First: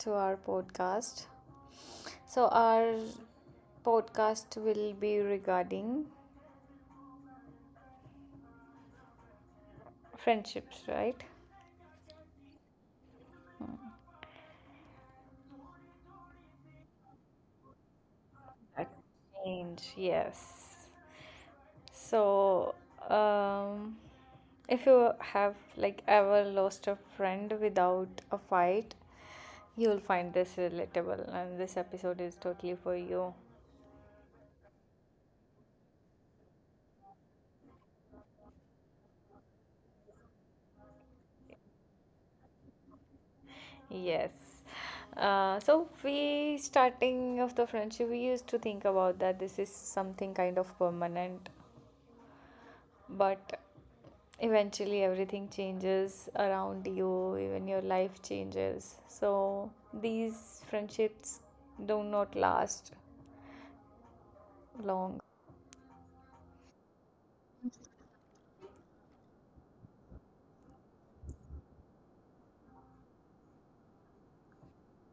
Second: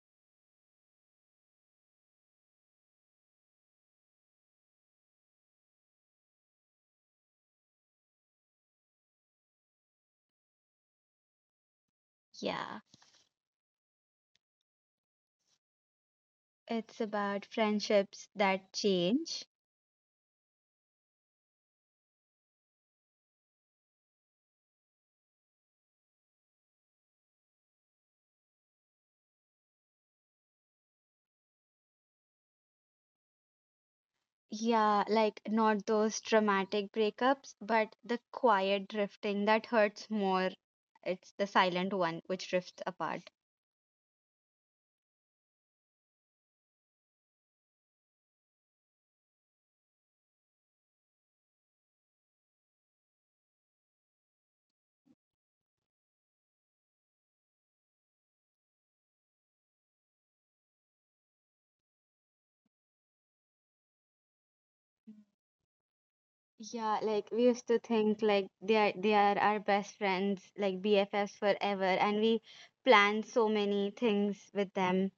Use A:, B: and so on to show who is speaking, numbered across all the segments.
A: to our podcast. So, our podcast will be regarding friendships, right?
B: Yeah, it's about friendships that change.
A: And yes. So, um, if you have like ever lost a friend without a fight, you'll find this relatable, and this episode is totally for you.
B: Yeah, like not those dramatic breakups, but the quiet drifting that hurts more. It's the silent one which drifts apart.
A: Yes. So we starting of the friendship, we used to think about that this is something kind of permanent, but eventually everything changes around you, even your life changes. So these friendships do not last long.
B: Yeah, like we used to think like they are our best friends, like BFFs forever, and we plan so many things with them.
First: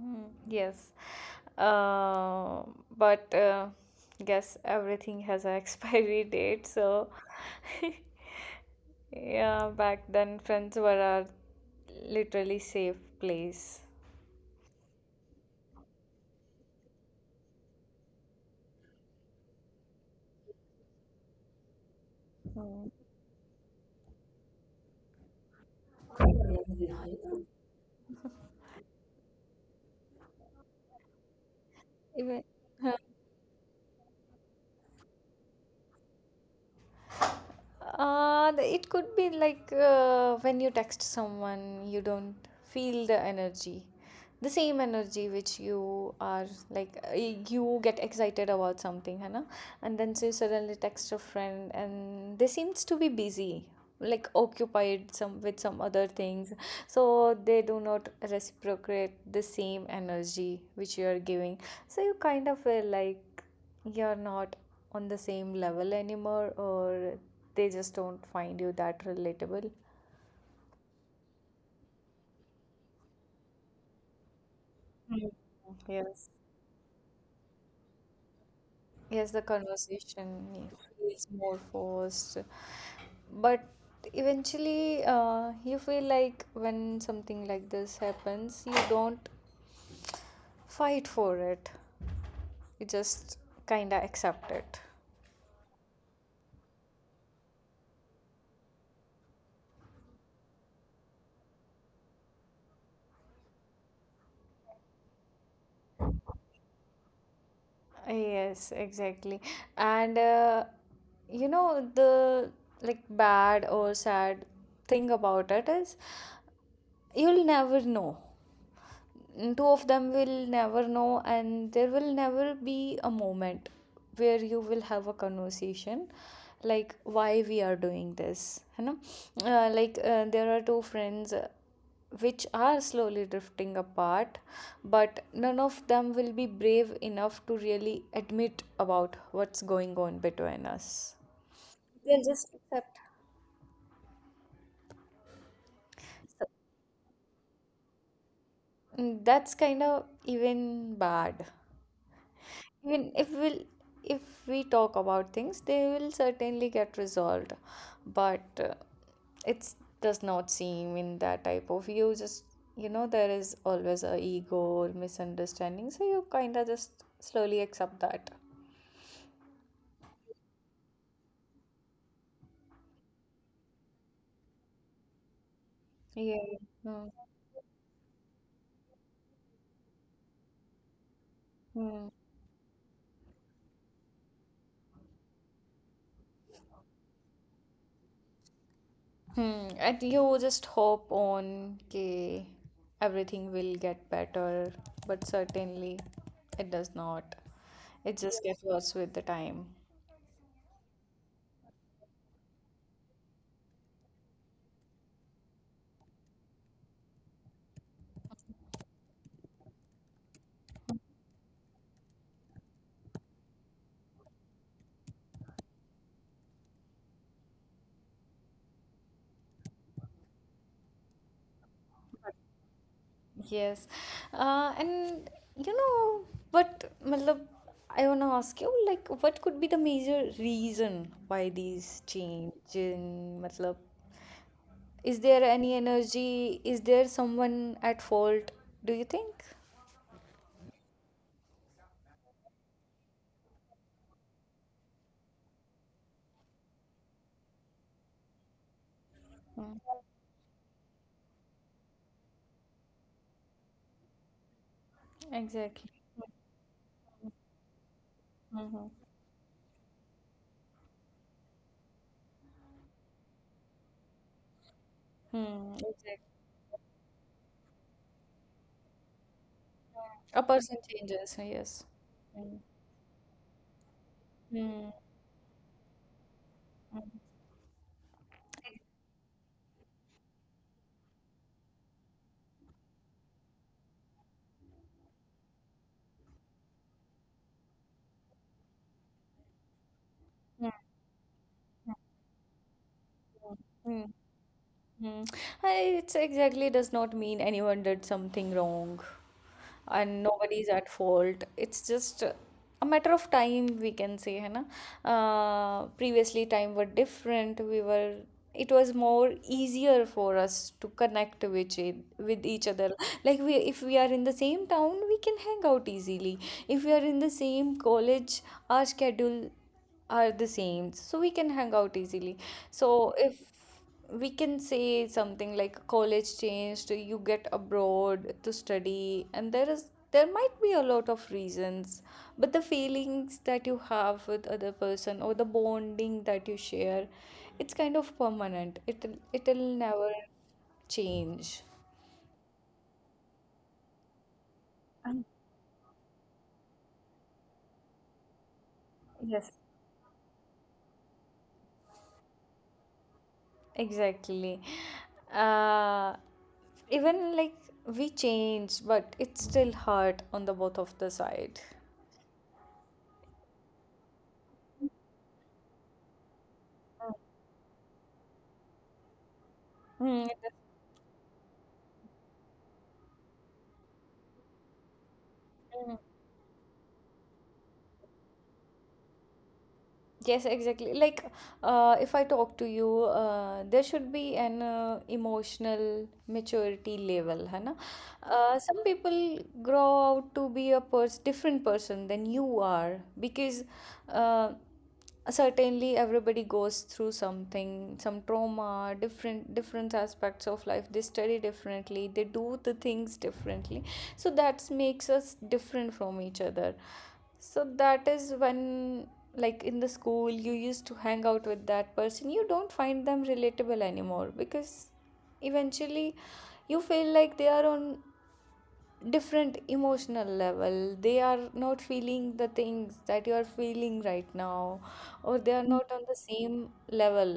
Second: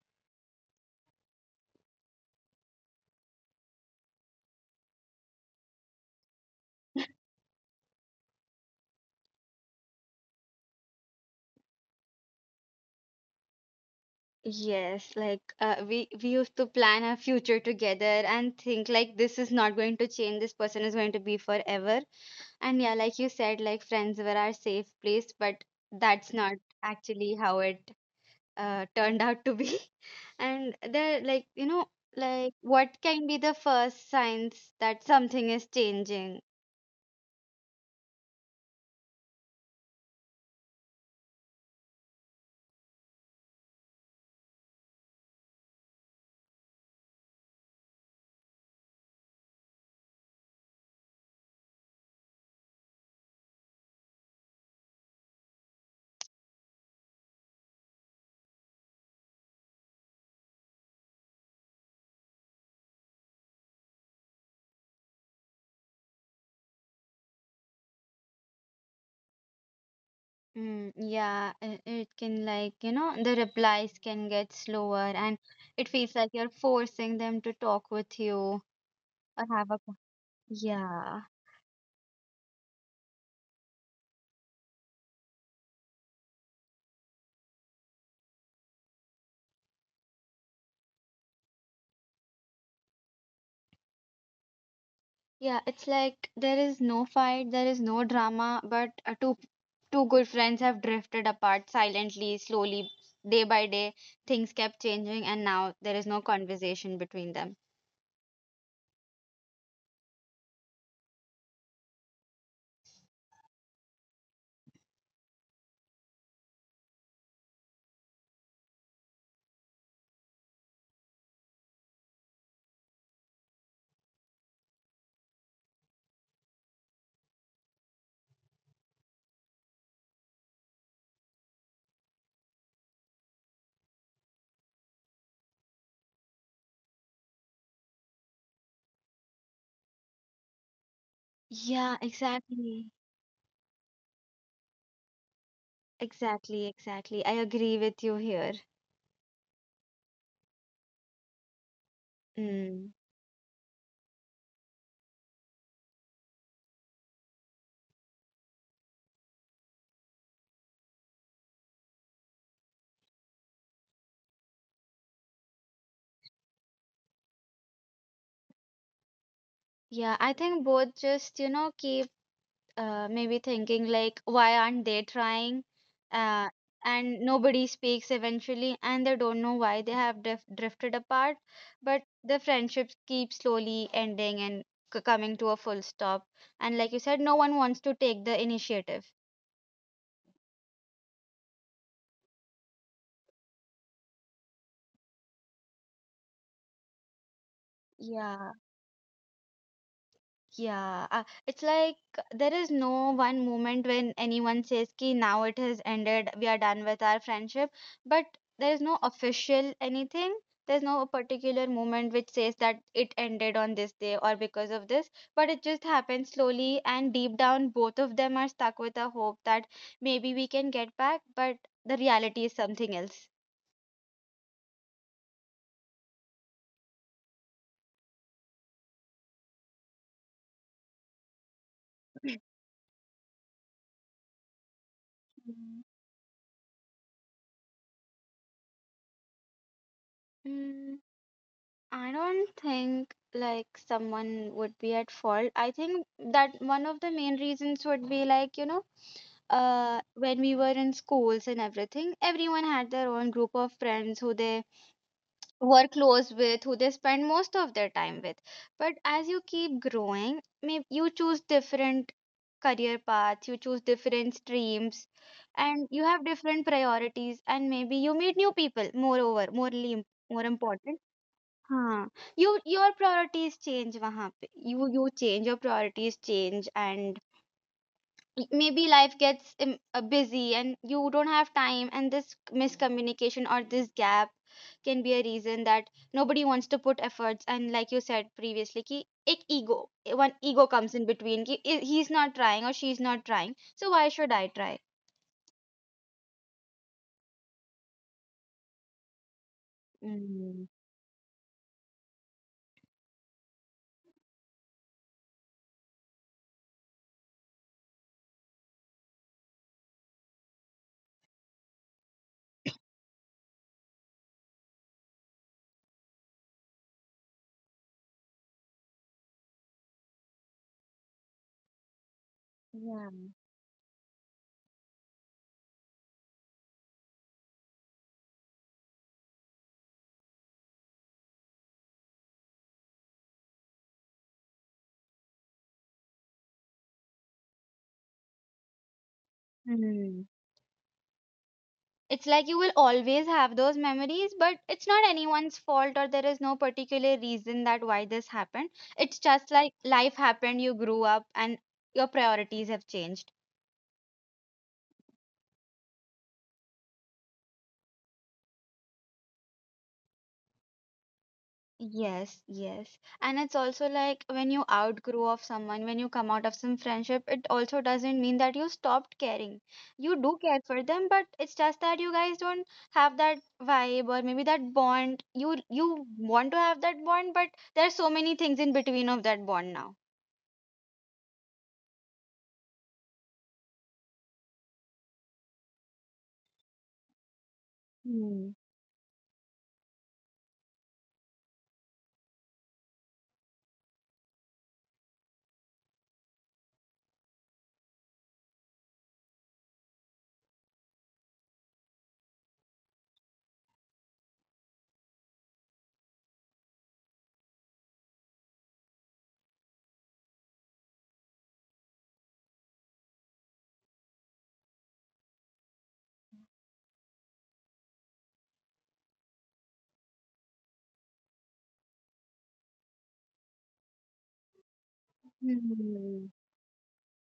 A: Mm, yes. Uh, but guess everything has an expiry date, so Yeah, back then friends were our literally safe place.
B: Yes, like we used to plan our future together and think like this is not going to change, this person is going to be forever. And
A: Hmm.
B: yeah, like you said, like friends were our safe place, but that's not actually how it turned out to be. And there,
A: Even
B: like
A: huh.
B: what can be the first signs that something is changing?
A: It could be like when you text someone, you don't feel the energy, the same energy which you are like you get excited about something, Hannah, and then so you suddenly text a friend and they seems to be busy like occupied some with some other things, so they do not reciprocate the same energy which you are giving, so you kind of feel like you're not on the same level anymore, or they just don't find you that relatable.
B: Mm, yeah, it can the replies can get slower
A: Mm.
B: and it feels
A: Yes.
B: like you're forcing them to talk with you or
A: Yes, the conversation
B: yeah.
A: feels more forced. But eventually you feel like when something like this happens, you don't fight for it. We just kinda accept it.
B: Yeah, it's like there is no fight, there is no drama, but two good friends have drifted apart silently, slowly, day by day. Things kept changing, and now there is no conversation between them.
A: Yes, exactly. And you know, the like bad or sad thing about it is you'll never know. Two of them will never know, and there will never be a moment where you will have a conversation like why we are doing this, you know. Like there are two friends which are slowly drifting apart, but none of them will be brave enough to really admit about what's going on between us.
B: Yeah,
A: Yep.
B: exactly. Exactly, exactly. I agree with you here.
A: That's kind of even bad.
B: Mm.
A: Even if we talk about things, they will certainly get resolved. But it does not seem in that type of. You just, you know, there is always a ego or misunderstanding, so you kind of just slowly accept that.
B: Yeah, I think both just, keep maybe thinking like why aren't they trying uh,
A: Yeah. Hmm.
B: and nobody speaks eventually and they don't know why they have drifted apart, but
A: Hmm.
B: the friendships keep slowly ending and coming to a full stop, and like you said, no one wants to take the initiative,
A: Hmm. And you just hope on that everything will get better, but certainly it does not. It just
B: yeah.
A: gets worse with the time.
B: Yeah, it's like there is no one moment when anyone says ki now it has ended, we are done with our friendship, but there is no official anything. There's no particular moment which says that it ended on this day or because of this, but it just happens slowly and deep down both of them are stuck with a hope that maybe we can get back, but the reality is something else.
A: Yes. And you know but matlab, I wanna ask you, like, what could be the major reason why these change in, matlab, is there any
B: Mm.
A: energy? Is there someone at fault? Do you think?
B: Mm. I don't think like someone would be at fault. I think that one of the main reasons would be like,
A: Mm,
B: when we were in schools and everything, everyone had their own group of friends who they
A: exactly.
B: were close with, who they spend most of their time with.
A: Mm-hmm.
B: But as you keep growing, maybe you choose different career paths, you choose different streams,
A: Hmm.
B: and you
A: Exactly.
B: have different priorities, and maybe you meet new people, moreover, more,
A: A
B: more
A: person
B: important.
A: changes. Yes.
B: हाँ,
A: Mm.
B: your priorities change वहाँ पे you
A: Mm.
B: you change, your priorities change, and maybe life gets busy and you don't have time, and this miscommunication or this gap can be a reason that nobody wants to put efforts, and like you said previously कि एक ego, one
A: Mm.
B: ego
A: Mm.
B: comes in between कि he's not trying or she's not trying, so why
A: Mm.
B: should I try?
A: Mm. It's exactly does not mean anyone did something wrong. And nobody's
B: Mm.
A: at fault. It's just a matter of time, we can say, है ना? Previously, time were different. We were it was more easier for us to connect with each other. Like, we, if we are in the same town, we can hang out easily. If we are in the same college, our schedule are the same, so we can hang out easily. So
B: Yeah.
A: if we can say something like college changed, you get abroad to study, and there is there might be a lot of reasons. But the feelings that you have with other person, or the bonding that you share, it's kind of permanent. It it'll never
B: Hmm.
A: change.
B: It's like you will always have those memories, but it's not
A: Um,
B: anyone's fault, or there is no particular reason that why this happened. It's just
A: yes.
B: like life happened, you grew up, and your priorities have changed.
A: Exactly. uh Even like we change, but it's still hurt on the both of the side.
B: Yes, yes, and it's also like when you outgrow of someone, when you come out of some
A: Mm.
B: friendship, it also doesn't mean that you stopped caring. You
A: Hmm, it
B: do
A: is.
B: care for them, but it's just that you guys don't have that vibe, or maybe that bond. you
A: Mm.
B: you want to have that bond, but there are so many things in between of that bond now.
A: Yes, exactly. Like, if I talk to you, there should be an emotional maturity level, है ना?
B: Hmm.
A: Some people grow out to be a pers different person than you are, because uh, certainly everybody goes through something, some trauma, different aspects of life. They study differently, they do the things differently. So that makes us different from each other. So that is when, like in the school, you used to hang out with that person. You don't find them relatable anymore, because eventually you feel like they are on different emotional level. They are not feeling the things that you are feeling right now, or they are not on the
B: Hmm.
A: same level.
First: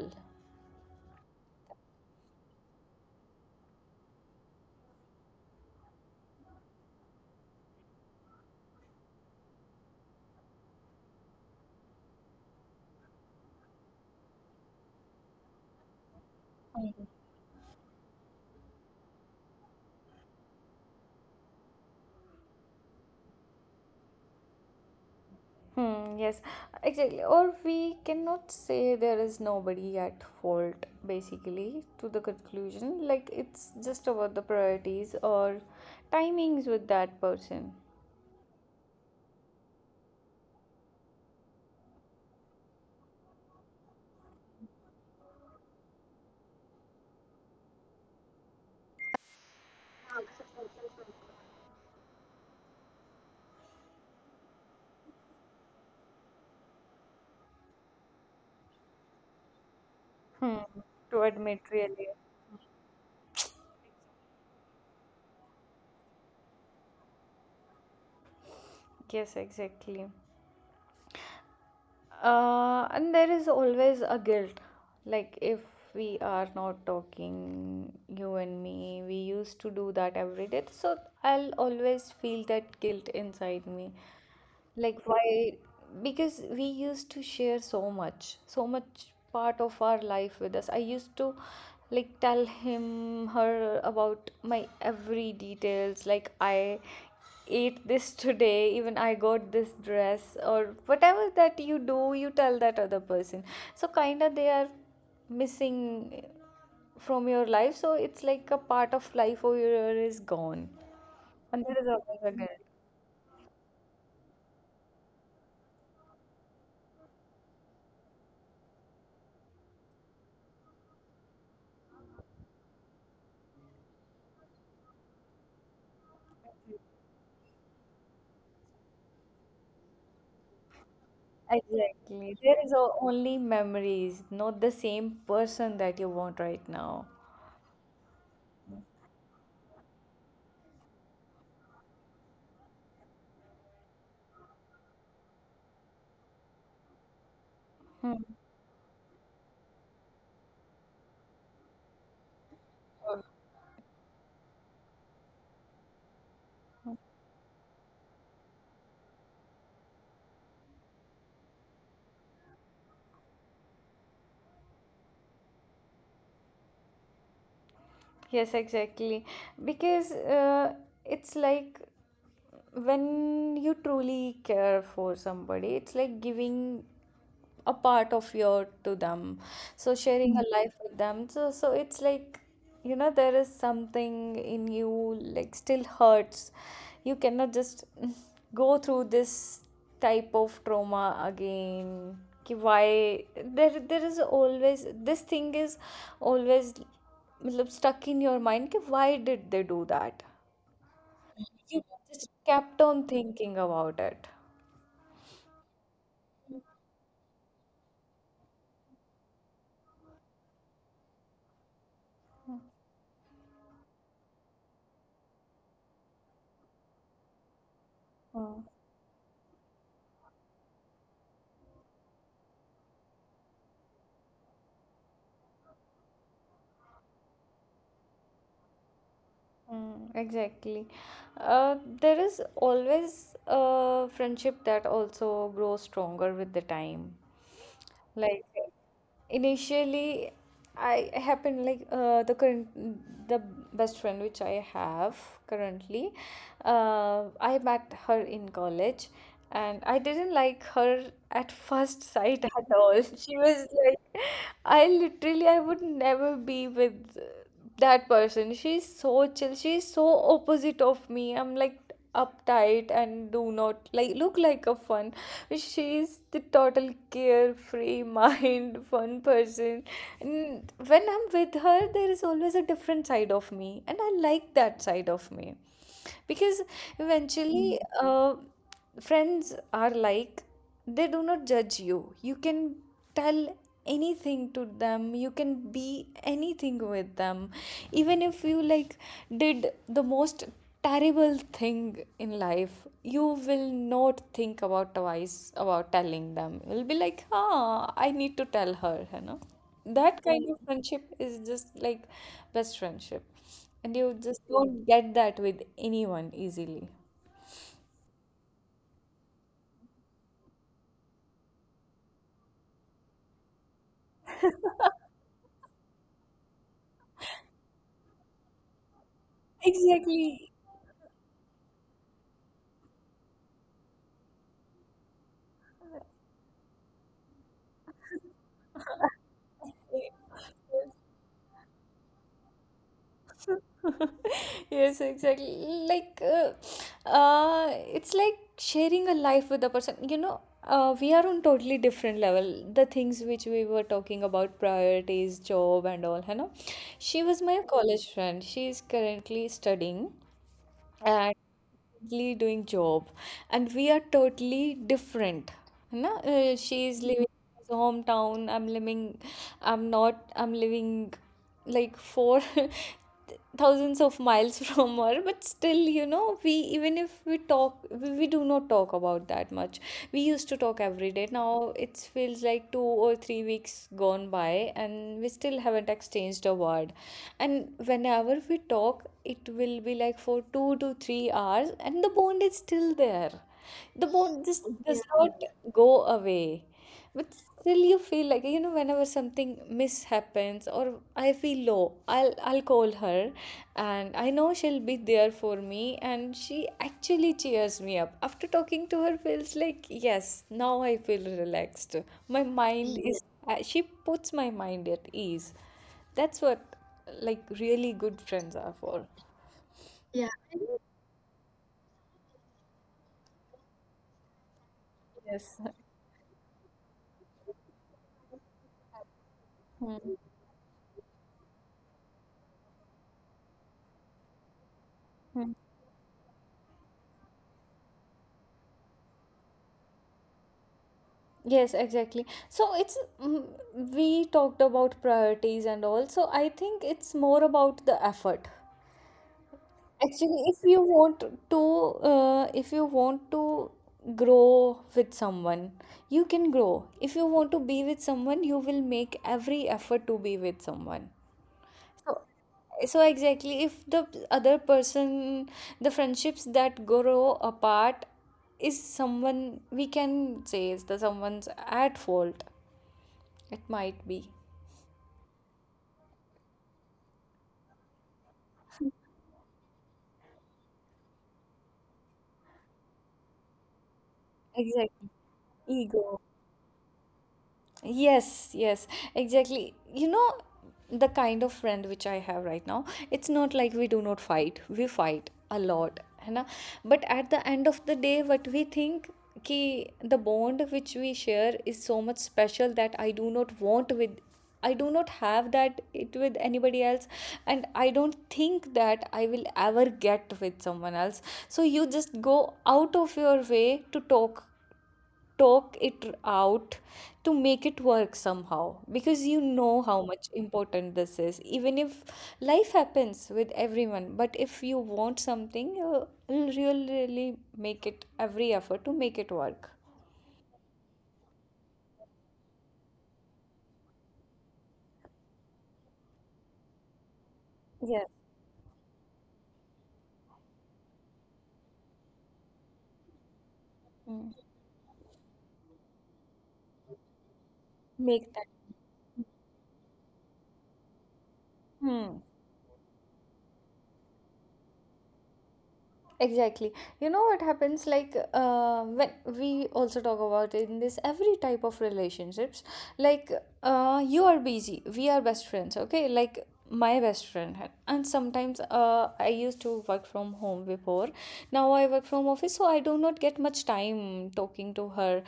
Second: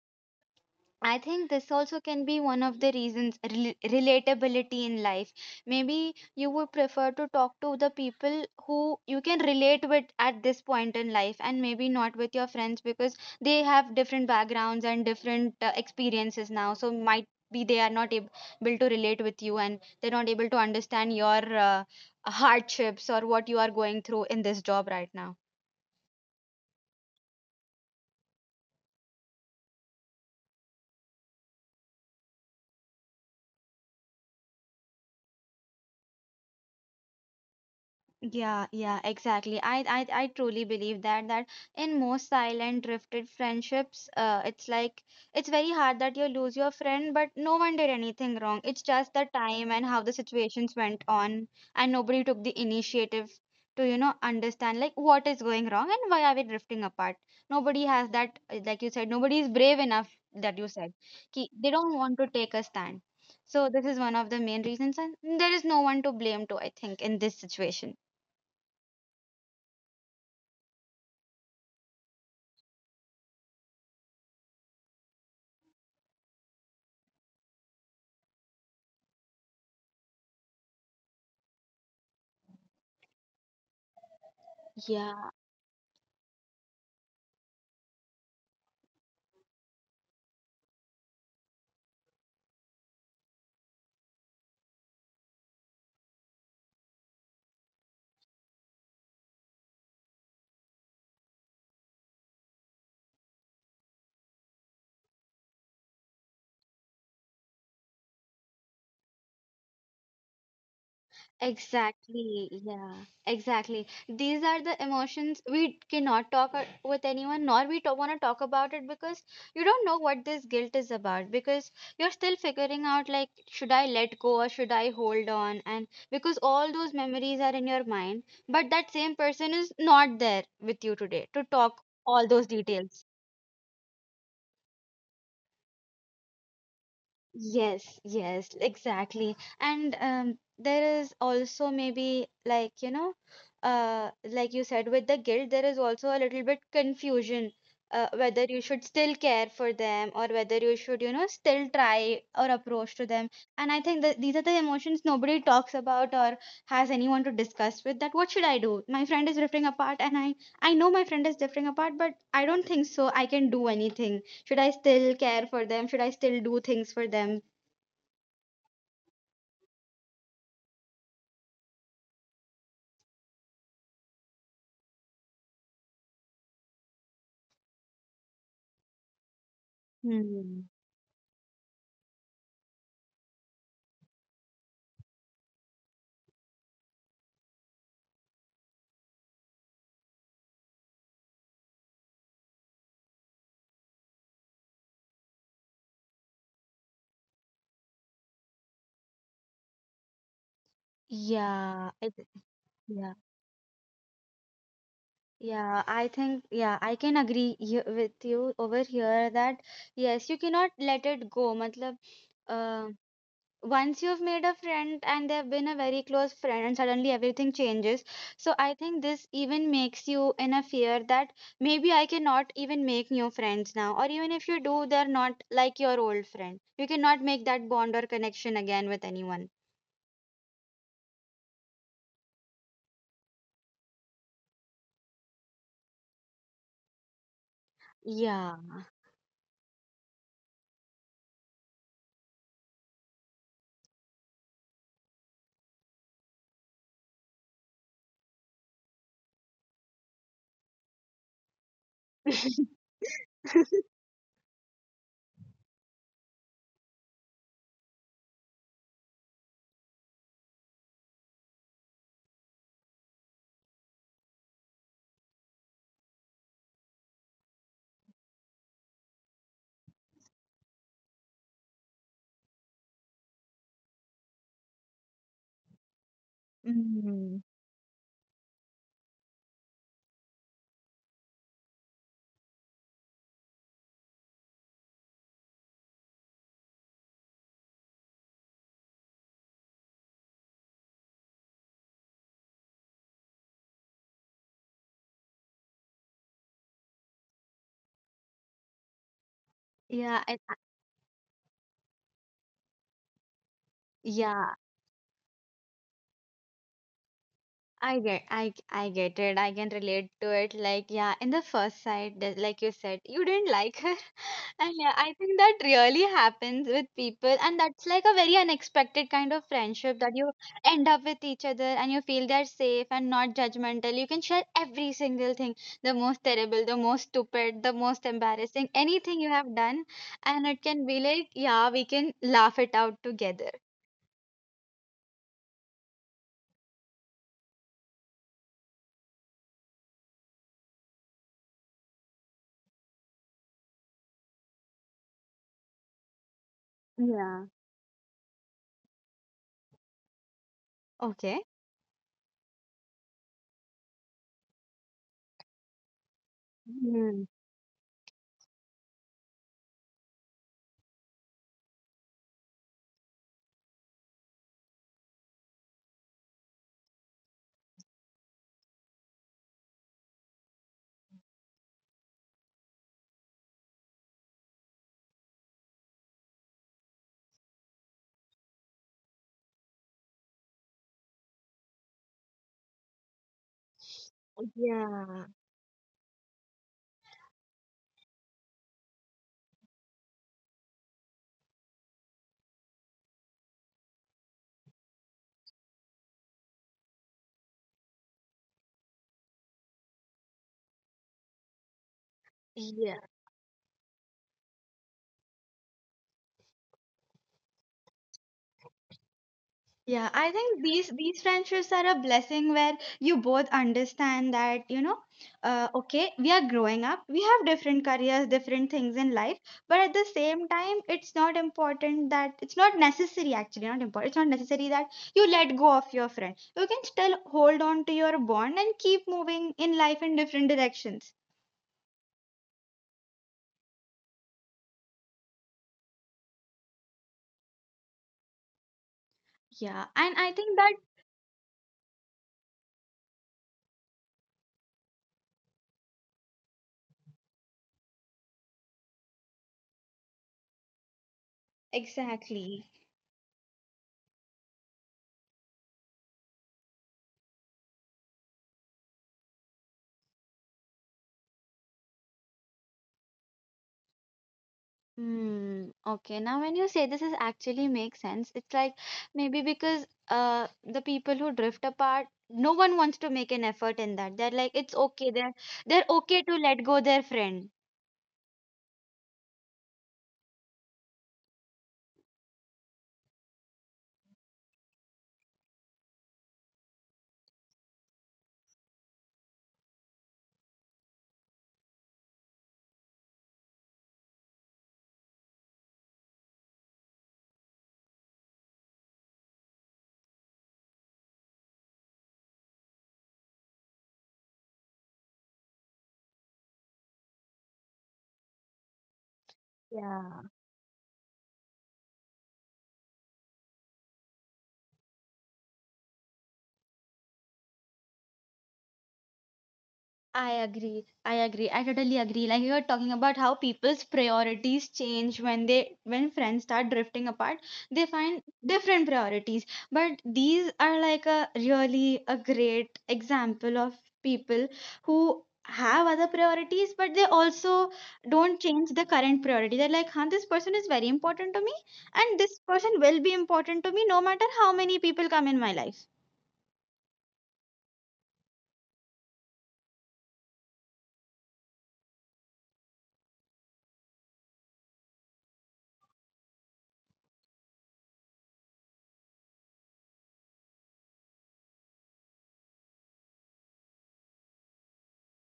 B: I think this also can be one of the reasons, relatability in life. Maybe you would prefer to talk to the people who you can relate with at this point in life, and maybe not with your friends because they have different backgrounds and different experiences now. So might be they are not able to relate with you, and they're not able to understand your uh, hardships or what you are going through in this job right now.
A: Hmm, yes, exactly. Or we cannot say there is nobody at fault, basically, to the conclusion. Like, it's just about the priorities or timings with that person.
B: Yeah, yeah, exactly. I truly believe that that in most silent drifted friendships, it's like it's very hard that you lose your friend, but no one did anything wrong. It's just the time and how the situations went on, and nobody took the initiative to, you know, understand like what is going wrong and why are we drifting apart. Nobody has that, like you said, nobody is brave enough
A: Hmm,
B: that you said.
A: to admit,
B: They don't
A: really.
B: want to take a stand. So this is one of the main reasons, and there is no one to blame to, I think, in this situation.
A: Yes, exactly. And there is always a guilt. Like, if we are not talking, you and me, we used to do that every day. So, I'll always feel that guilt inside me. Like,
B: Yeah,
A: why, because we used to share so much part of our life with us. I used to like tell him her about my every details, like I ate this today, even I got this dress or whatever that you do, you tell that other person. So kind of they are missing from your life, so it's like a part of life over here is gone. And there is always a
B: exactly. Yeah, exactly. These are the emotions we cannot talk with anyone, nor we want to talk about it because you don't know what this guilt is about. Because you're still figuring out, like, should I let go or should I hold on? And because all those memories are in your mind, but that same person is not there with you today to talk all
A: Exactly.
B: those
A: There is o-
B: details.
A: only memories, not the same person that you want right now.
B: Yes, yes, exactly. And there is also maybe like, like you said, with the guilt, there is also a little bit confusion
A: Hmm.
B: whether you should still care for them, or whether you should, you know, still try or approach to them. And I think that these are the emotions nobody talks about, or has anyone to discuss with that what should I do? My friend is drifting apart, and I know my friend is drifting apart, but I don't think so I can do anything. Should I still care for them? Should I still do things for them?
A: Yes, exactly. Because it's like when you truly care for somebody, it's like giving a part of your to them. So sharing a
B: Hmm.
A: life with them, so it's like, you know, there is something in you like still hurts. You cannot just go through this type of trauma again. Ki why, there is always this thing is always मतलब, stuck in your mind कि why did they do that? You
B: Yeah, it,
A: just kept on
B: yeah,
A: thinking about it.
B: yeah. I think, yeah, I can agree with you over here that yes, you cannot let it go. Matlab, uh, once you've made a friend and they've been a very close friend, and suddenly everything changes. So
A: Hmm.
B: I think this even makes you in a fear that maybe I cannot even make new friends now, or even if you do, they're not like your old friend. You cannot make that bond or connection again with anyone.
A: Mm, exactly. There is always a friendship that also grows stronger with the time. Like,
B: Yeah.
A: initially, I happen like the best friend which I have currently. I met her in college, and I didn't like her at first sight at all. She was like, I literally, I would never be with that person. She's so chill. She's so opposite of me. I'm like uptight and do not like look like a fun. She's the total carefree mind, fun person. And when I'm with her, there is always a different side of me, and I like that side of me, because
B: Mm.
A: eventually friends are like they do not judge You can tell anything to them. You can be anything with them, even if you like did the most terrible thing in life. You will not think about twice about telling them. You'll be like, I need to tell her, you know.
B: Yeah,
A: That
B: I, I-
A: kind of friendship is just like best friendship, and you just
B: yeah,
A: don't get that with anyone easily.
B: I get, I get it. I can relate to it. Like, yeah, in the first sight, like you said, you didn't like her. And yeah, I think that really happens with people, and that's like a very unexpected kind of friendship that you
A: Exactly.
B: end up with each other, and you feel they're safe and not judgmental. You can share every single thing, the most terrible, the most stupid, the most embarrassing, anything you have done, and it can be like, yeah, we can laugh it out together.
A: Yes, exactly. Like, uh it's like sharing a life with a person, you know. We are on totally different level, the things which we were talking about, priorities, job and all, you know. She
B: Yeah.
A: was my college friend. She is currently studying,
B: Okay.
A: currently doing job, and we are totally different. No, she is
B: Hmm.
A: living in his hometown. I'm living i'm not i'm living like 4,000 miles from her, but still, you know, we even if we talk, we do not talk about that not that much. We used to talk every day. Now it feels like 2 or 3 weeks gone by, and we still haven't exchanged a word. And whenever we talk, it will be like for 2 to 3 hours, and the bond is still there. The bond just does Yeah.
B: Yeah.
A: not go away. But still you feel like, you know, whenever something mishappens or I feel low, I'll call her, and I know she'll be there for me, and she actually cheers me up. After talking to her feels like, yes, now I feel relaxed. My
B: Yeah.
A: mind Yes. is she puts my mind at ease. That's what like really good friends are for.
B: Yeah, I
A: Yeah. I
B: think
A: think
B: these friendships are a blessing where you both understand that,
A: Yes.
B: okay, we are growing up, we have different careers, different things in life, but at the
A: Hmm.
B: same time, it's not important that it's not necessary, actually, not important. It's not necessary that you let
A: Hmm.
B: go of your friend. You can still hold on to your bond and keep moving in life in different directions.
A: Yes, exactly. So it's we talked about priorities and all. So I think it's more about the effort.
B: Yeah, and I
A: Actually,
B: think
A: if
B: that
A: you want to, if you want to grow with someone, you can grow. If you want to be with someone, you will make every effort to be with someone. So
B: exactly.
A: so exactly, if the other person, the friendships that grow apart is someone, we can say is the someone's at fault, it might be.
B: Hmm. Okay. Now, when you say this is actually makes sense, it's like maybe because the people who drift apart, no one wants to make an effort in that. They're like, it's okay.
A: Exactly.
B: They're okay
A: Ego.
B: to let go their friend.
A: Yes, yes, exactly. You know, the kind of friend which I have right now, it's not like we do not fight. We fight a lot, है ना? But at the end of the day, what we think कि the bond which we share is so much special that I do not want with I do not have that it with anybody else, and I don't think that I will ever get with someone else. So you just go out of your way to talk it out to make it work somehow because you know how
B: Yeah.
A: much important this is, even if life happens with everyone. But if you want something, you will really really make it every effort to make it work.
B: I agree. I agree. I totally agree. Like you were talking about how people's priorities change when they when friends start drifting apart, they find
A: Yes.
B: different priorities. But these are like a really a great example of
A: Mm.
B: people who have other priorities, but they also don't
A: Make that.
B: change the current priority. They're like, huh, this person is very important to me, and
A: Hmm.
B: this person will be important to me no matter how many people come in my life.
A: Exactly. You know what happens, like when we also talk about in this every type of relationships. Like you are busy, we are best friends, okay. Like my best friend. And sometimes I used to work from home before. Now I work from office, so I do not get much time talking to her.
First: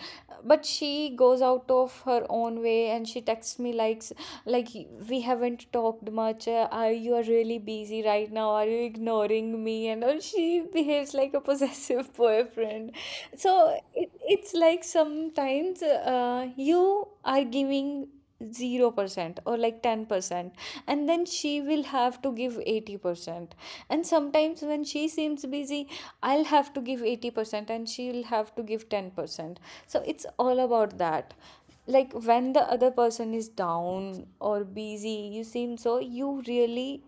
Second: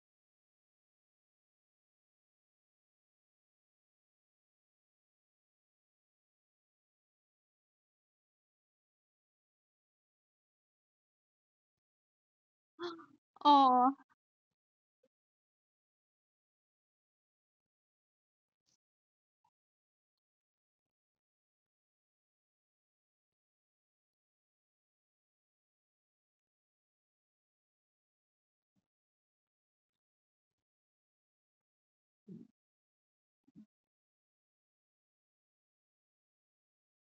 A: But she goes out of her own way and she texts me, like like we haven't talked much, are you are really busy right now, are you ignoring me and all. She behaves like a possessive boyfriend. So
B: Oh,
A: it's like sometimes you are giving 0% or like 10%, and then she will have to give 80%. And sometimes when she seems busy, I'll have to give 80% and she'll have to give 10%. So it's all about that. Like when the other person is down or busy, you seem so, you really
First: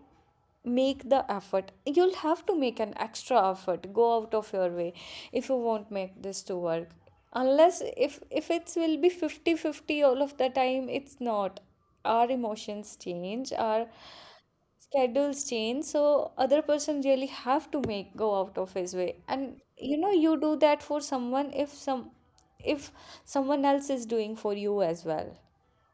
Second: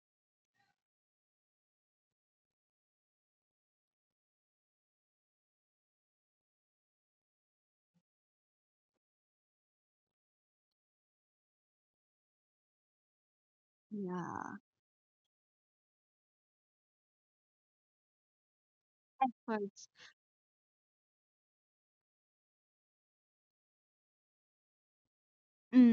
A: make the effort. You'll have to make an extra effort, go out of your way, if you won't make this to work. Unless, if it will be 50-50 all of the time, it's not. Our emotions change, our
B: yeah,
A: schedules change, so other person really have to make go out of his way. And
B: hurts.
A: you know, you do that for someone if some if someone else is doing for you as well.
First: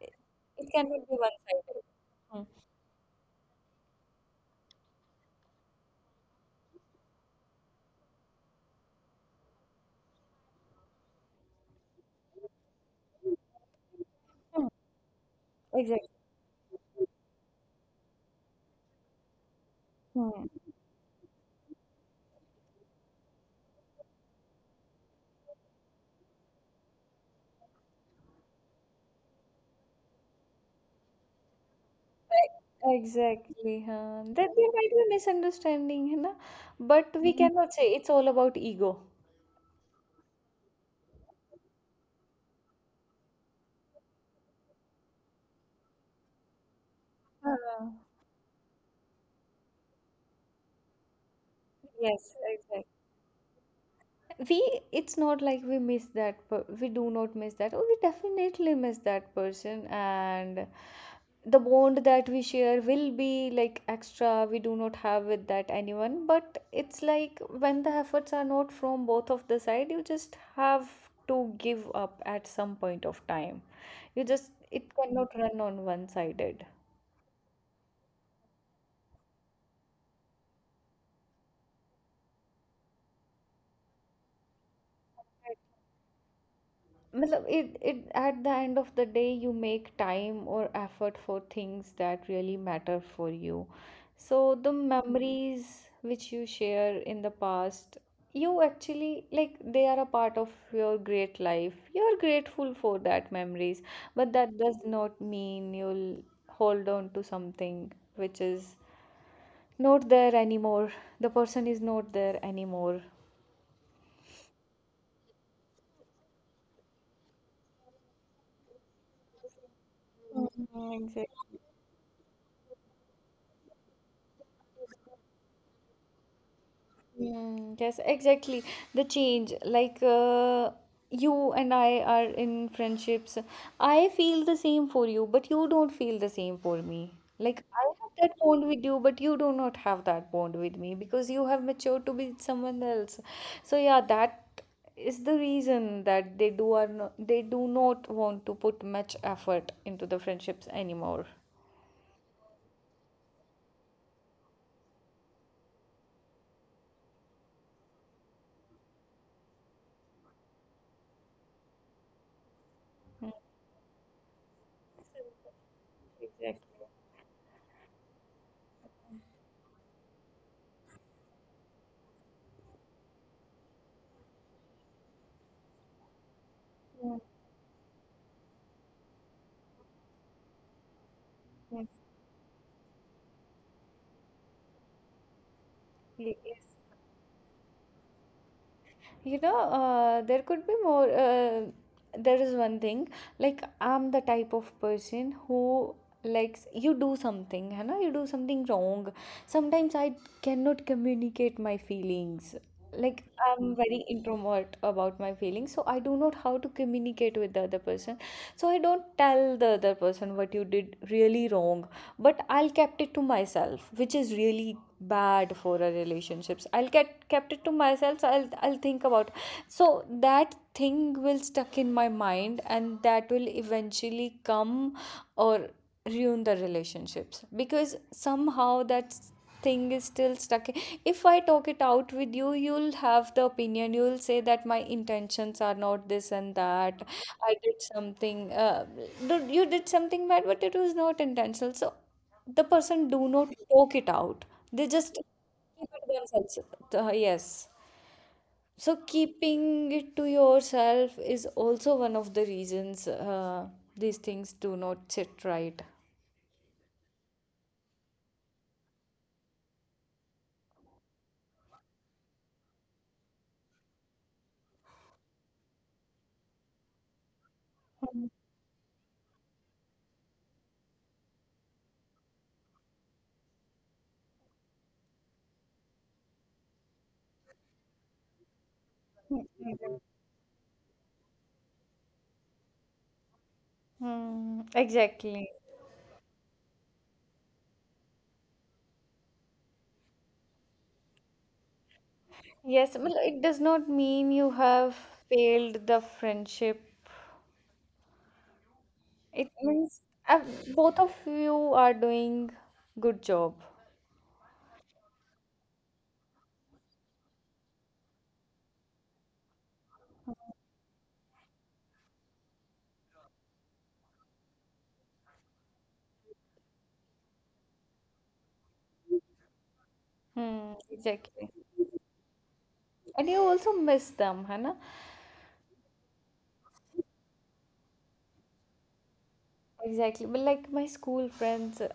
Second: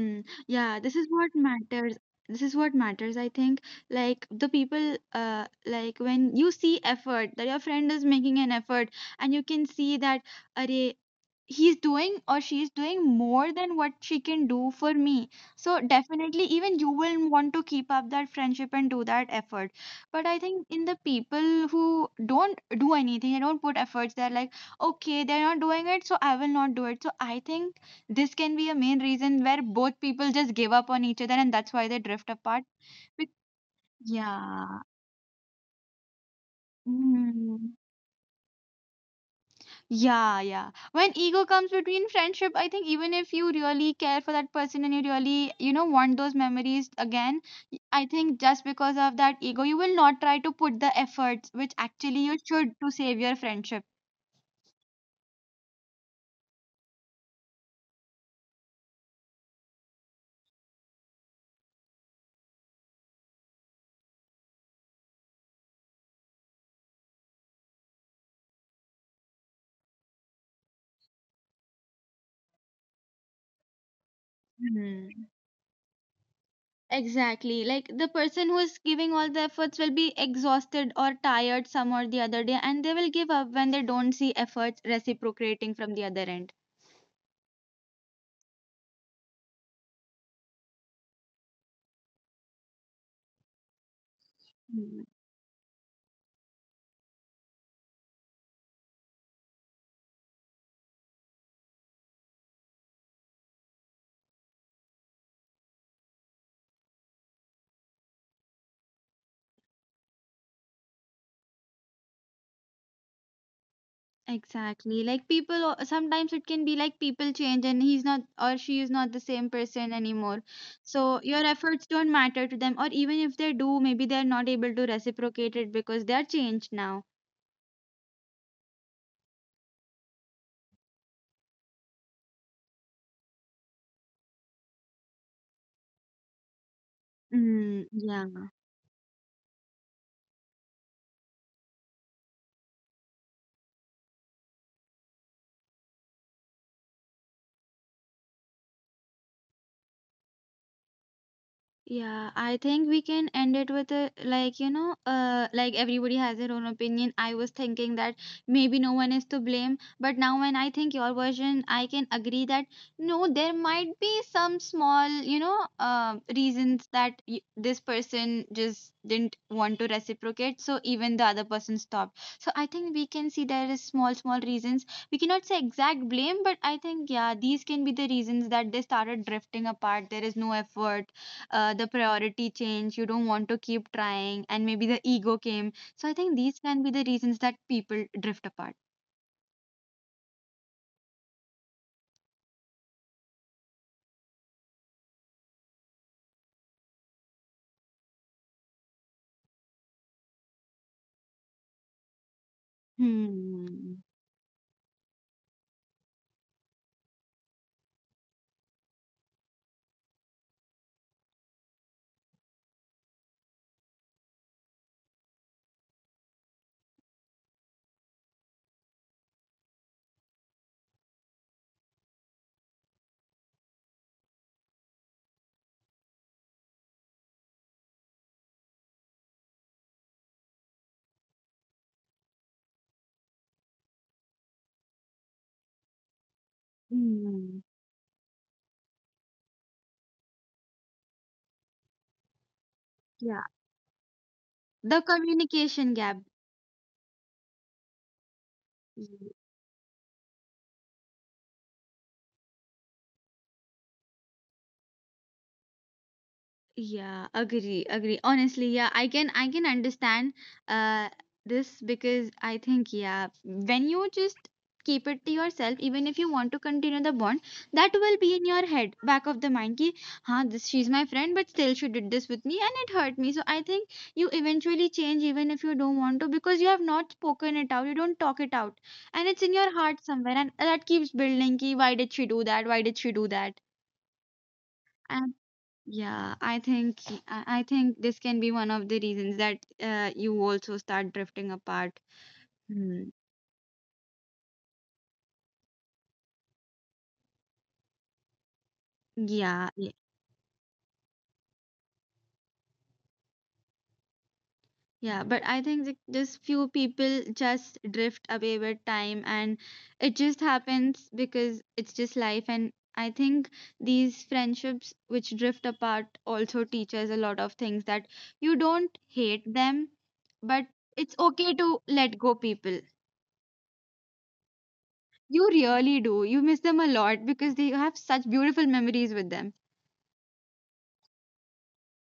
A: it, it
B: yeah, this is
A: cannot be
B: what matters. This
A: one
B: is what matters, I think. Like the people, like when you see effort, that your friend is making an effort, and you can see that, array, he's doing or she's doing more than what she can do
A: sided.
B: for me. So
A: Exactly.
B: definitely, even you will want to keep up that friendship and do that effort. But I
A: Hmm.
B: think in the people who don't do anything, they don't put efforts, they're like, okay, they're not doing it, so I will not do it. So I think this can be a main reason where both people just give up on each other, and that's why they drift
A: Right.
B: apart. Bec-
A: Exactly. Huh. That there
B: Yeah.
A: might be misunderstanding, है ना? But we, mhm,
B: Mm.
A: cannot say it's all about ego.
B: Yeah, yeah. When ego comes between friendship, I think even if you really care for that person, and you really, you know, want those memories again,
A: Uh,
B: I think just because of that ego, you will not try to put the efforts which actually you
A: Yes,
B: should to
A: exactly.
B: save your friendship.
A: we It's not like we miss that we do not miss that. Oh, we definitely miss that person, and the bond that we share will be like extra, we do not have with that anyone. But it's like, when the efforts are not from both of the side, you just have to give up at some point of time. You just it cannot run on one sided.
B: Exactly. Like the person who is giving all the efforts will be exhausted or tired some or the other day, and they will give up when they don't see efforts reciprocating from the other end.
A: Matlab, it, at the end of the day, you make time or effort for things that really matter for you. So the
B: Mm.
A: memories which you share in the past, you actually, like, they are a part of your great life. You are grateful for that memories, but that does not mean you'll hold on to something which is not there anymore. The person is not there anymore.
B: Exactly. Like people, sometimes it can be like people change and he's not or she is not the same person anymore. So
A: Mm.
B: your efforts don't matter to them, or even if they do, maybe they're not able to reciprocate it because they're changed now.
A: Mm, yes, exactly. The change, like you and I are in friendships. I feel the same for you, but you don't feel the same for me. Like
B: Mm,
A: I
B: yeah.
A: have that bond with you, but you do not have that bond with me, because you have matured to be with someone else. So yeah, that is the reason that they do are no, they do not want to put much effort into the friendships anymore.
B: Yeah, I think we can end it with a, like everybody has their own opinion. I was thinking that maybe no one is to blame, but now when I think your version, I can agree that no,
A: Mm.
B: there might be some small, reasons
A: Exactly.
B: that y this person just didn't want to reciprocate, so even the other person stopped. So I think we can see there is small, small reasons. We cannot say exact blame, but I think
A: Yeah,
B: yeah, these can be the reasons that they started drifting apart. There is no effort the priority change. You don't want to keep trying, and maybe the ego came. So I think
A: yes,
B: these
A: yes.
B: can be the reasons that people drift apart.
A: You know, there could be more. There is one thing. Like I'm the type of person who likes, you do something, hai na? You do something wrong, sometimes I cannot communicate my feelings. Like I'm very
B: Hmm.
A: introvert about my feelings, so I do not how to communicate with the other person. So I don't tell the other person what you did really wrong, but I'll kept it to myself, which is really bad for our relationships. I'll get kept it to myself, so I'll think about, so that thing will stuck in my mind, and that will eventually come or ruin the relationships, because somehow that thing is still stuck. If I talk it out with you, you'll have the opinion, you'll say that my intentions are not this and that, I
B: Hmm.
A: did something, you did something bad but it was not intentional. So the person do
B: Yeah.
A: not talk it out, they
B: The
A: just keep
B: communication
A: it
B: gap.
A: themselves. Yes, so
B: Hmm.
A: keeping it to yourself is also one of the reasons, these things do not sit right.
B: Yeah, agree, agree. Honestly, yeah, I can understand uh this because I think yeah, when you just keep it to yourself, even if you want to continue the bond, that will be in your head, back of the mind ki, huh, this she's my friend, but still she did this with me and it hurt me. So I think you eventually change even if you don't want to because you have not spoken it out, you don't talk it out. And it's in your heart somewhere and that keeps building ki, why did she do that? Why did she do that?
A: Hmm, exactly.
B: Yeah, I think I think this can be one of the reasons that you also start drifting apart.
A: Yes,
B: Hmm.
A: well, it does not mean you have failed the friendship. It
B: Yeah, yeah,
A: means, uh, both of you are doing good job.
B: yeah. But I think that just few people just drift away with time, and it just happens because it's just life. And I think these friendships which drift apart also teach us a lot of things that you don't hate them, but
A: Hmm,
B: it's
A: exactly.
B: okay to let go people.
A: And you also miss them, है ना?
B: You really do. You miss them a lot because they have such beautiful memories with them.
A: Exactly. But like my school friends,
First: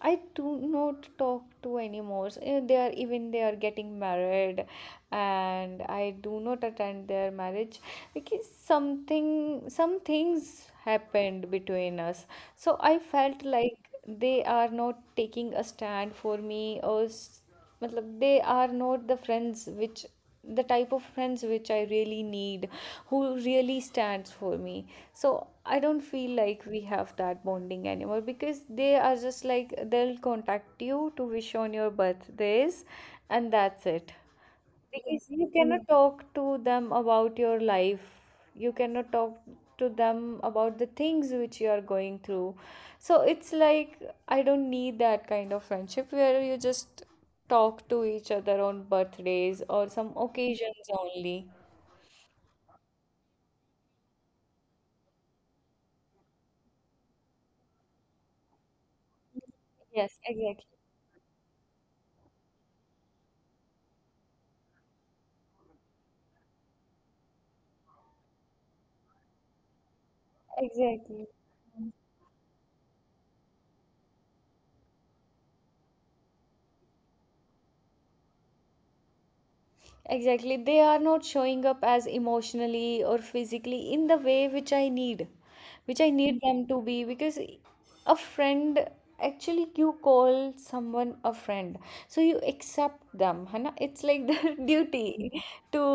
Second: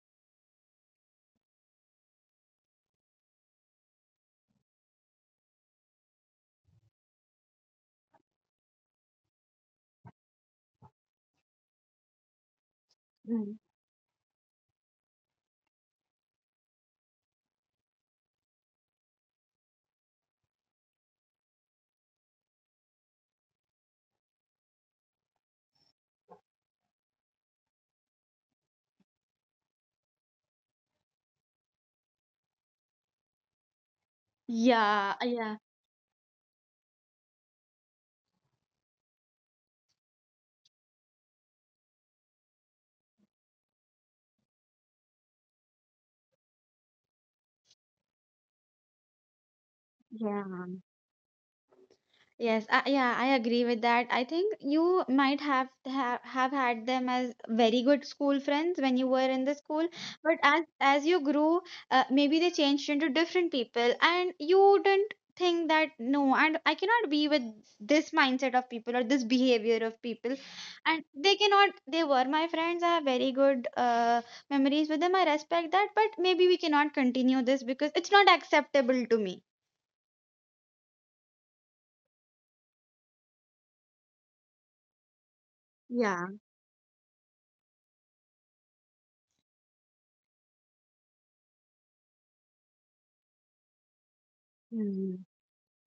A: i do not talk to anymore. So, they are, even they are getting married, and I do not attend their marriage because some things happened between us. So I felt
B: Mm.
A: like they are not taking a stand for me, matlab, they are not the friends which the type of friends which I really need, who really stands for me. So I don't feel like we have that bonding anymore, because they are just like, they'll contact you to wish on your birthdays and that's it.
B: Yeah,
A: Because you
B: yeah,
A: cannot talk to them about your life, you cannot talk to them about the things which you are going through. So it's like, I don't need that kind of friendship where you just talk to each other on birthdays or some
B: yeah.
A: occasions only.
B: Yes, yeah, I agree with that. I think you might have had them as very good school friends when you were in the school,
A: Yes,
B: but
A: exactly.
B: as you grew, maybe they changed into different people, and you didn't think that no, and I cannot be with this mindset of people or this behavior of people, and
A: Exactly.
B: they cannot. They were my friends. I have very good memories with them. I respect that, but maybe we cannot continue this because it's not acceptable to me.
A: Exactly. They are not showing up as emotionally or physically in the way which I need
B: Yeah.
A: them to be, because a friend, actually you call someone a friend. So you accept them. है ना? It's like their
B: Hmm.
A: duty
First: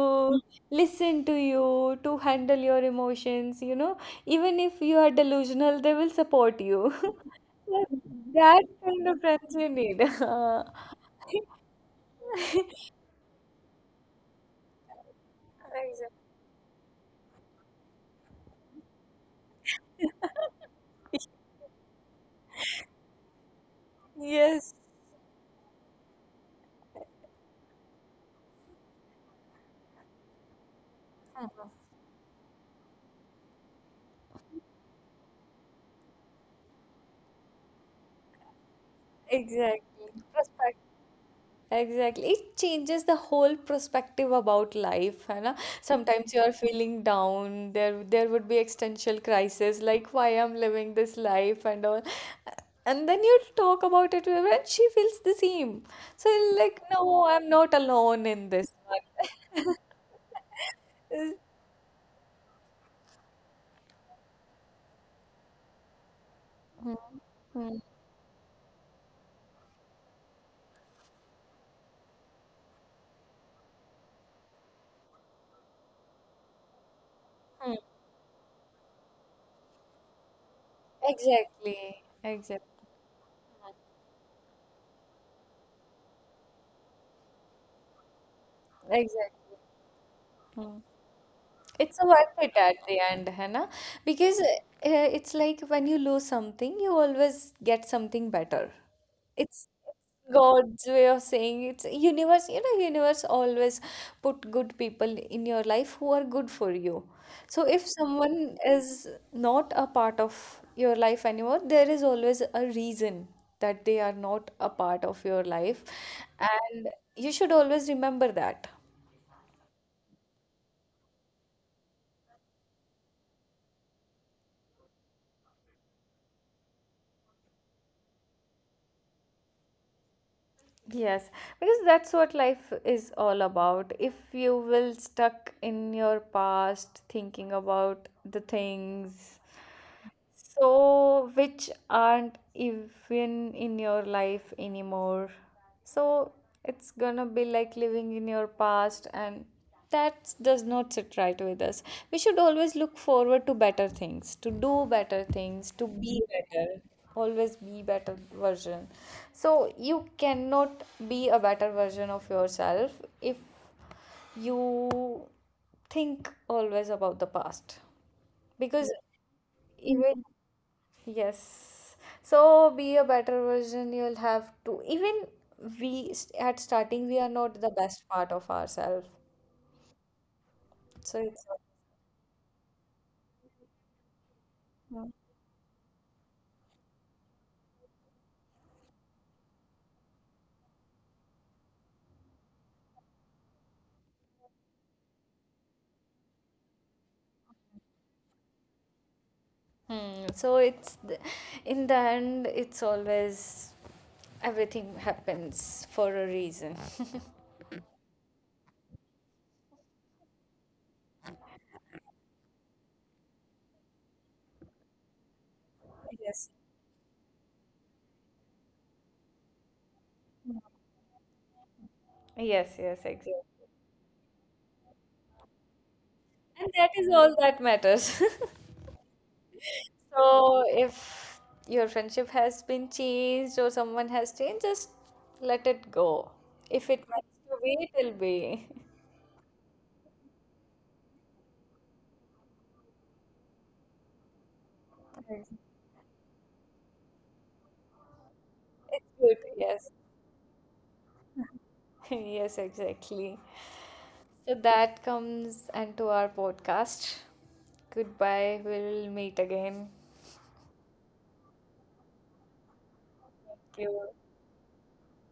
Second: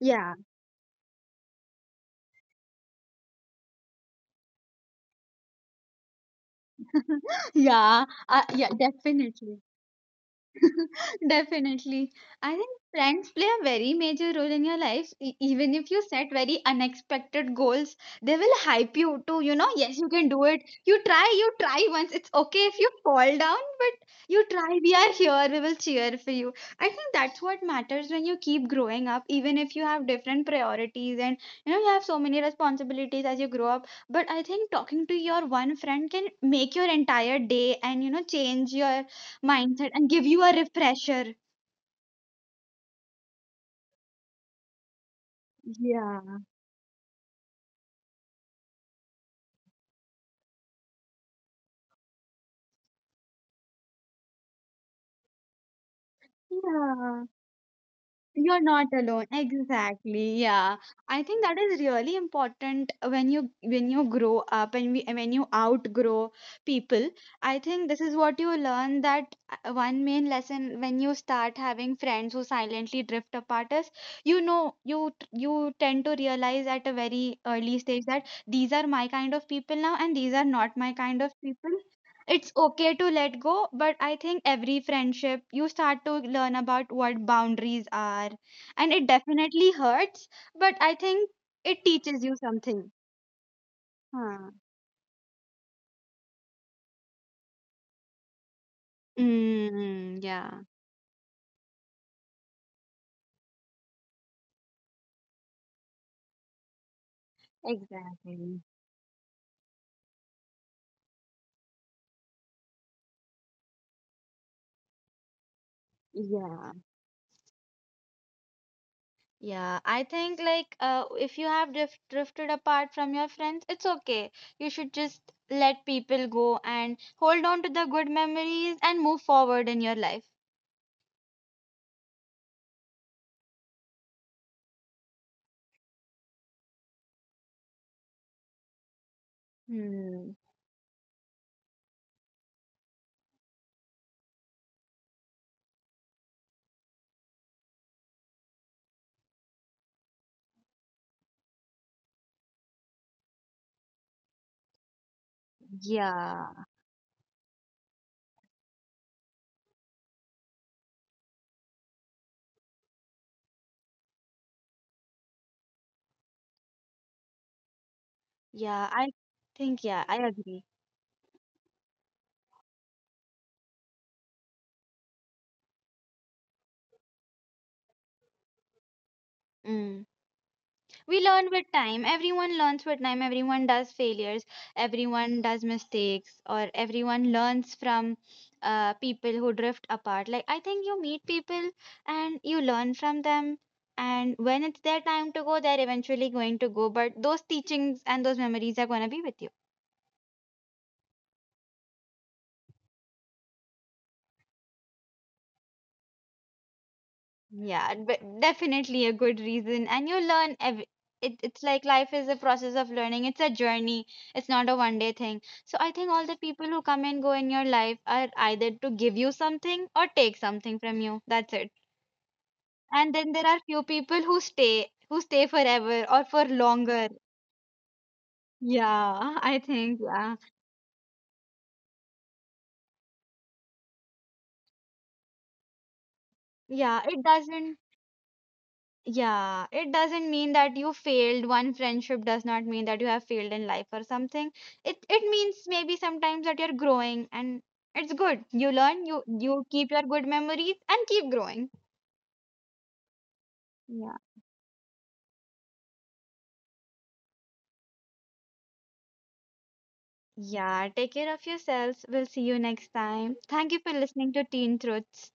B: Yeah.
A: listen to you, to handle your emotions. Even if you are delusional, they will support you. That
B: Yeah,
A: kind of friends
B: definitely.
A: you need.
B: Definitely. I think friends play a very major role in your life. Even if you
A: Exactly.
B: set very unexpected goals, they will hype you to, you know, yes, you can do it. You try once. It's okay if you fall down, but you
A: Yes.
B: try. We are here. We will cheer for you. I think that's what matters when you keep growing up, even if you have different priorities and,
A: Mhm.
B: you know, you have so many responsibilities as you grow up. But I think talking to your one friend can make your entire day and, you know, change your mindset
A: Exactly.
B: and give you a
A: Perspective.
B: refresher.
A: Exactly. It changes the whole perspective about life, है ना? Sometimes
B: Yeah.
A: you are feeling down. There would be existential crisis, like why I'm living this life and all. And then you talk about it with her and she feels the same. So you're like, no,
B: Yeah,
A: I'm not alone in
B: you're
A: this
B: not alone.
A: one.
B: Exactly. Yeah. I think that is really important when you grow up and we, when you outgrow people. I
A: Hmm,
B: think this is what you learn that one main lesson when you start having friends who silently drift apart is you know you tend to realize at a very
A: hmm.
B: early stage that these are my kind of people now and these are not my kind of people.
A: Exactly.
B: It's
A: Exactly.
B: okay to let go, but I think every friendship you start to learn about what boundaries are. And it
A: Exactly.
B: definitely hurts, but
A: Hmm.
B: I think it
A: It's a
B: teaches
A: worth
B: you
A: it at
B: something.
A: the end, है ना? Because
B: Huh.
A: it's like when you lose something, you always get something better. It's
B: Mm,
A: it's
B: yeah.
A: God's way of saying, it's universe, universe always put good people in your life who are good for you. So if someone
B: Exactly.
A: is not a part of your life anymore, there is always a reason that they are not a part of your life,
B: Yeah.
A: and you should always remember that.
B: Yeah, I think like if you have drifted apart from your friends, it's okay. You should just let people go and hold on to the good memories and move forward in your life.
A: Yes, because that's what life is all about. If you will stuck in your past thinking about the things,
B: Hmm.
A: so, which aren't even in your life anymore. So, it's gonna be like living in your past, and that does not sit right with us. We should always look forward to better things, to do better things, to be
B: Yeah.
A: better, always be better version. So, you cannot be a better version of yourself if you think always about the past,
B: Yeah,
A: because
B: I think, yeah, I
A: even,
B: agree.
A: yes. So be a better version. You'll have to. Even at starting, we are not the best part of ourselves.
B: Mm. We
A: So it's,
B: learn with time, everyone learns with time, everyone does failures, everyone does mistakes, or everyone learns from people who drift apart. Like I think you meet people and you learn from them, and when it's their time to go, they're eventually going to go, but those teachings and those memories are going to be with you.
A: hmm. So it's the, in the end, it's always, everything happens for a reason.
B: Yeah, but definitely a good reason. And you learn it's like life is a process of learning. It's a journey. It's not a one day thing. So I think all the
A: Yes.
B: people who come and go in your life are either to give you something or take something from you. That's it.
A: Yes. Yes.
B: And then
A: Exactly.
B: there are few people who stay forever or for
A: And that
B: longer.
A: is all that matters.
B: Yeah, I think yeah.
A: So if your friendship has been changed or someone has changed, just let it go. If
B: Yeah,
A: it
B: it
A: meant to
B: doesn't.
A: be, it will be.
B: Yeah, it doesn't mean that you failed. One friendship does not mean that you have failed in life or something. It means maybe sometimes that you're growing and it's good. You learn,
A: It's
B: you
A: good,
B: you keep
A: yes.
B: your good memories and keep growing.
A: Yes, exactly.
B: Yeah.
A: So that comes and to our podcast. Goodbye. We'll meet again.
B: Yeah, take care of yourselves. We'll see you next time. Thank you
A: Thank
B: for
A: you.
B: listening to Teen Truths.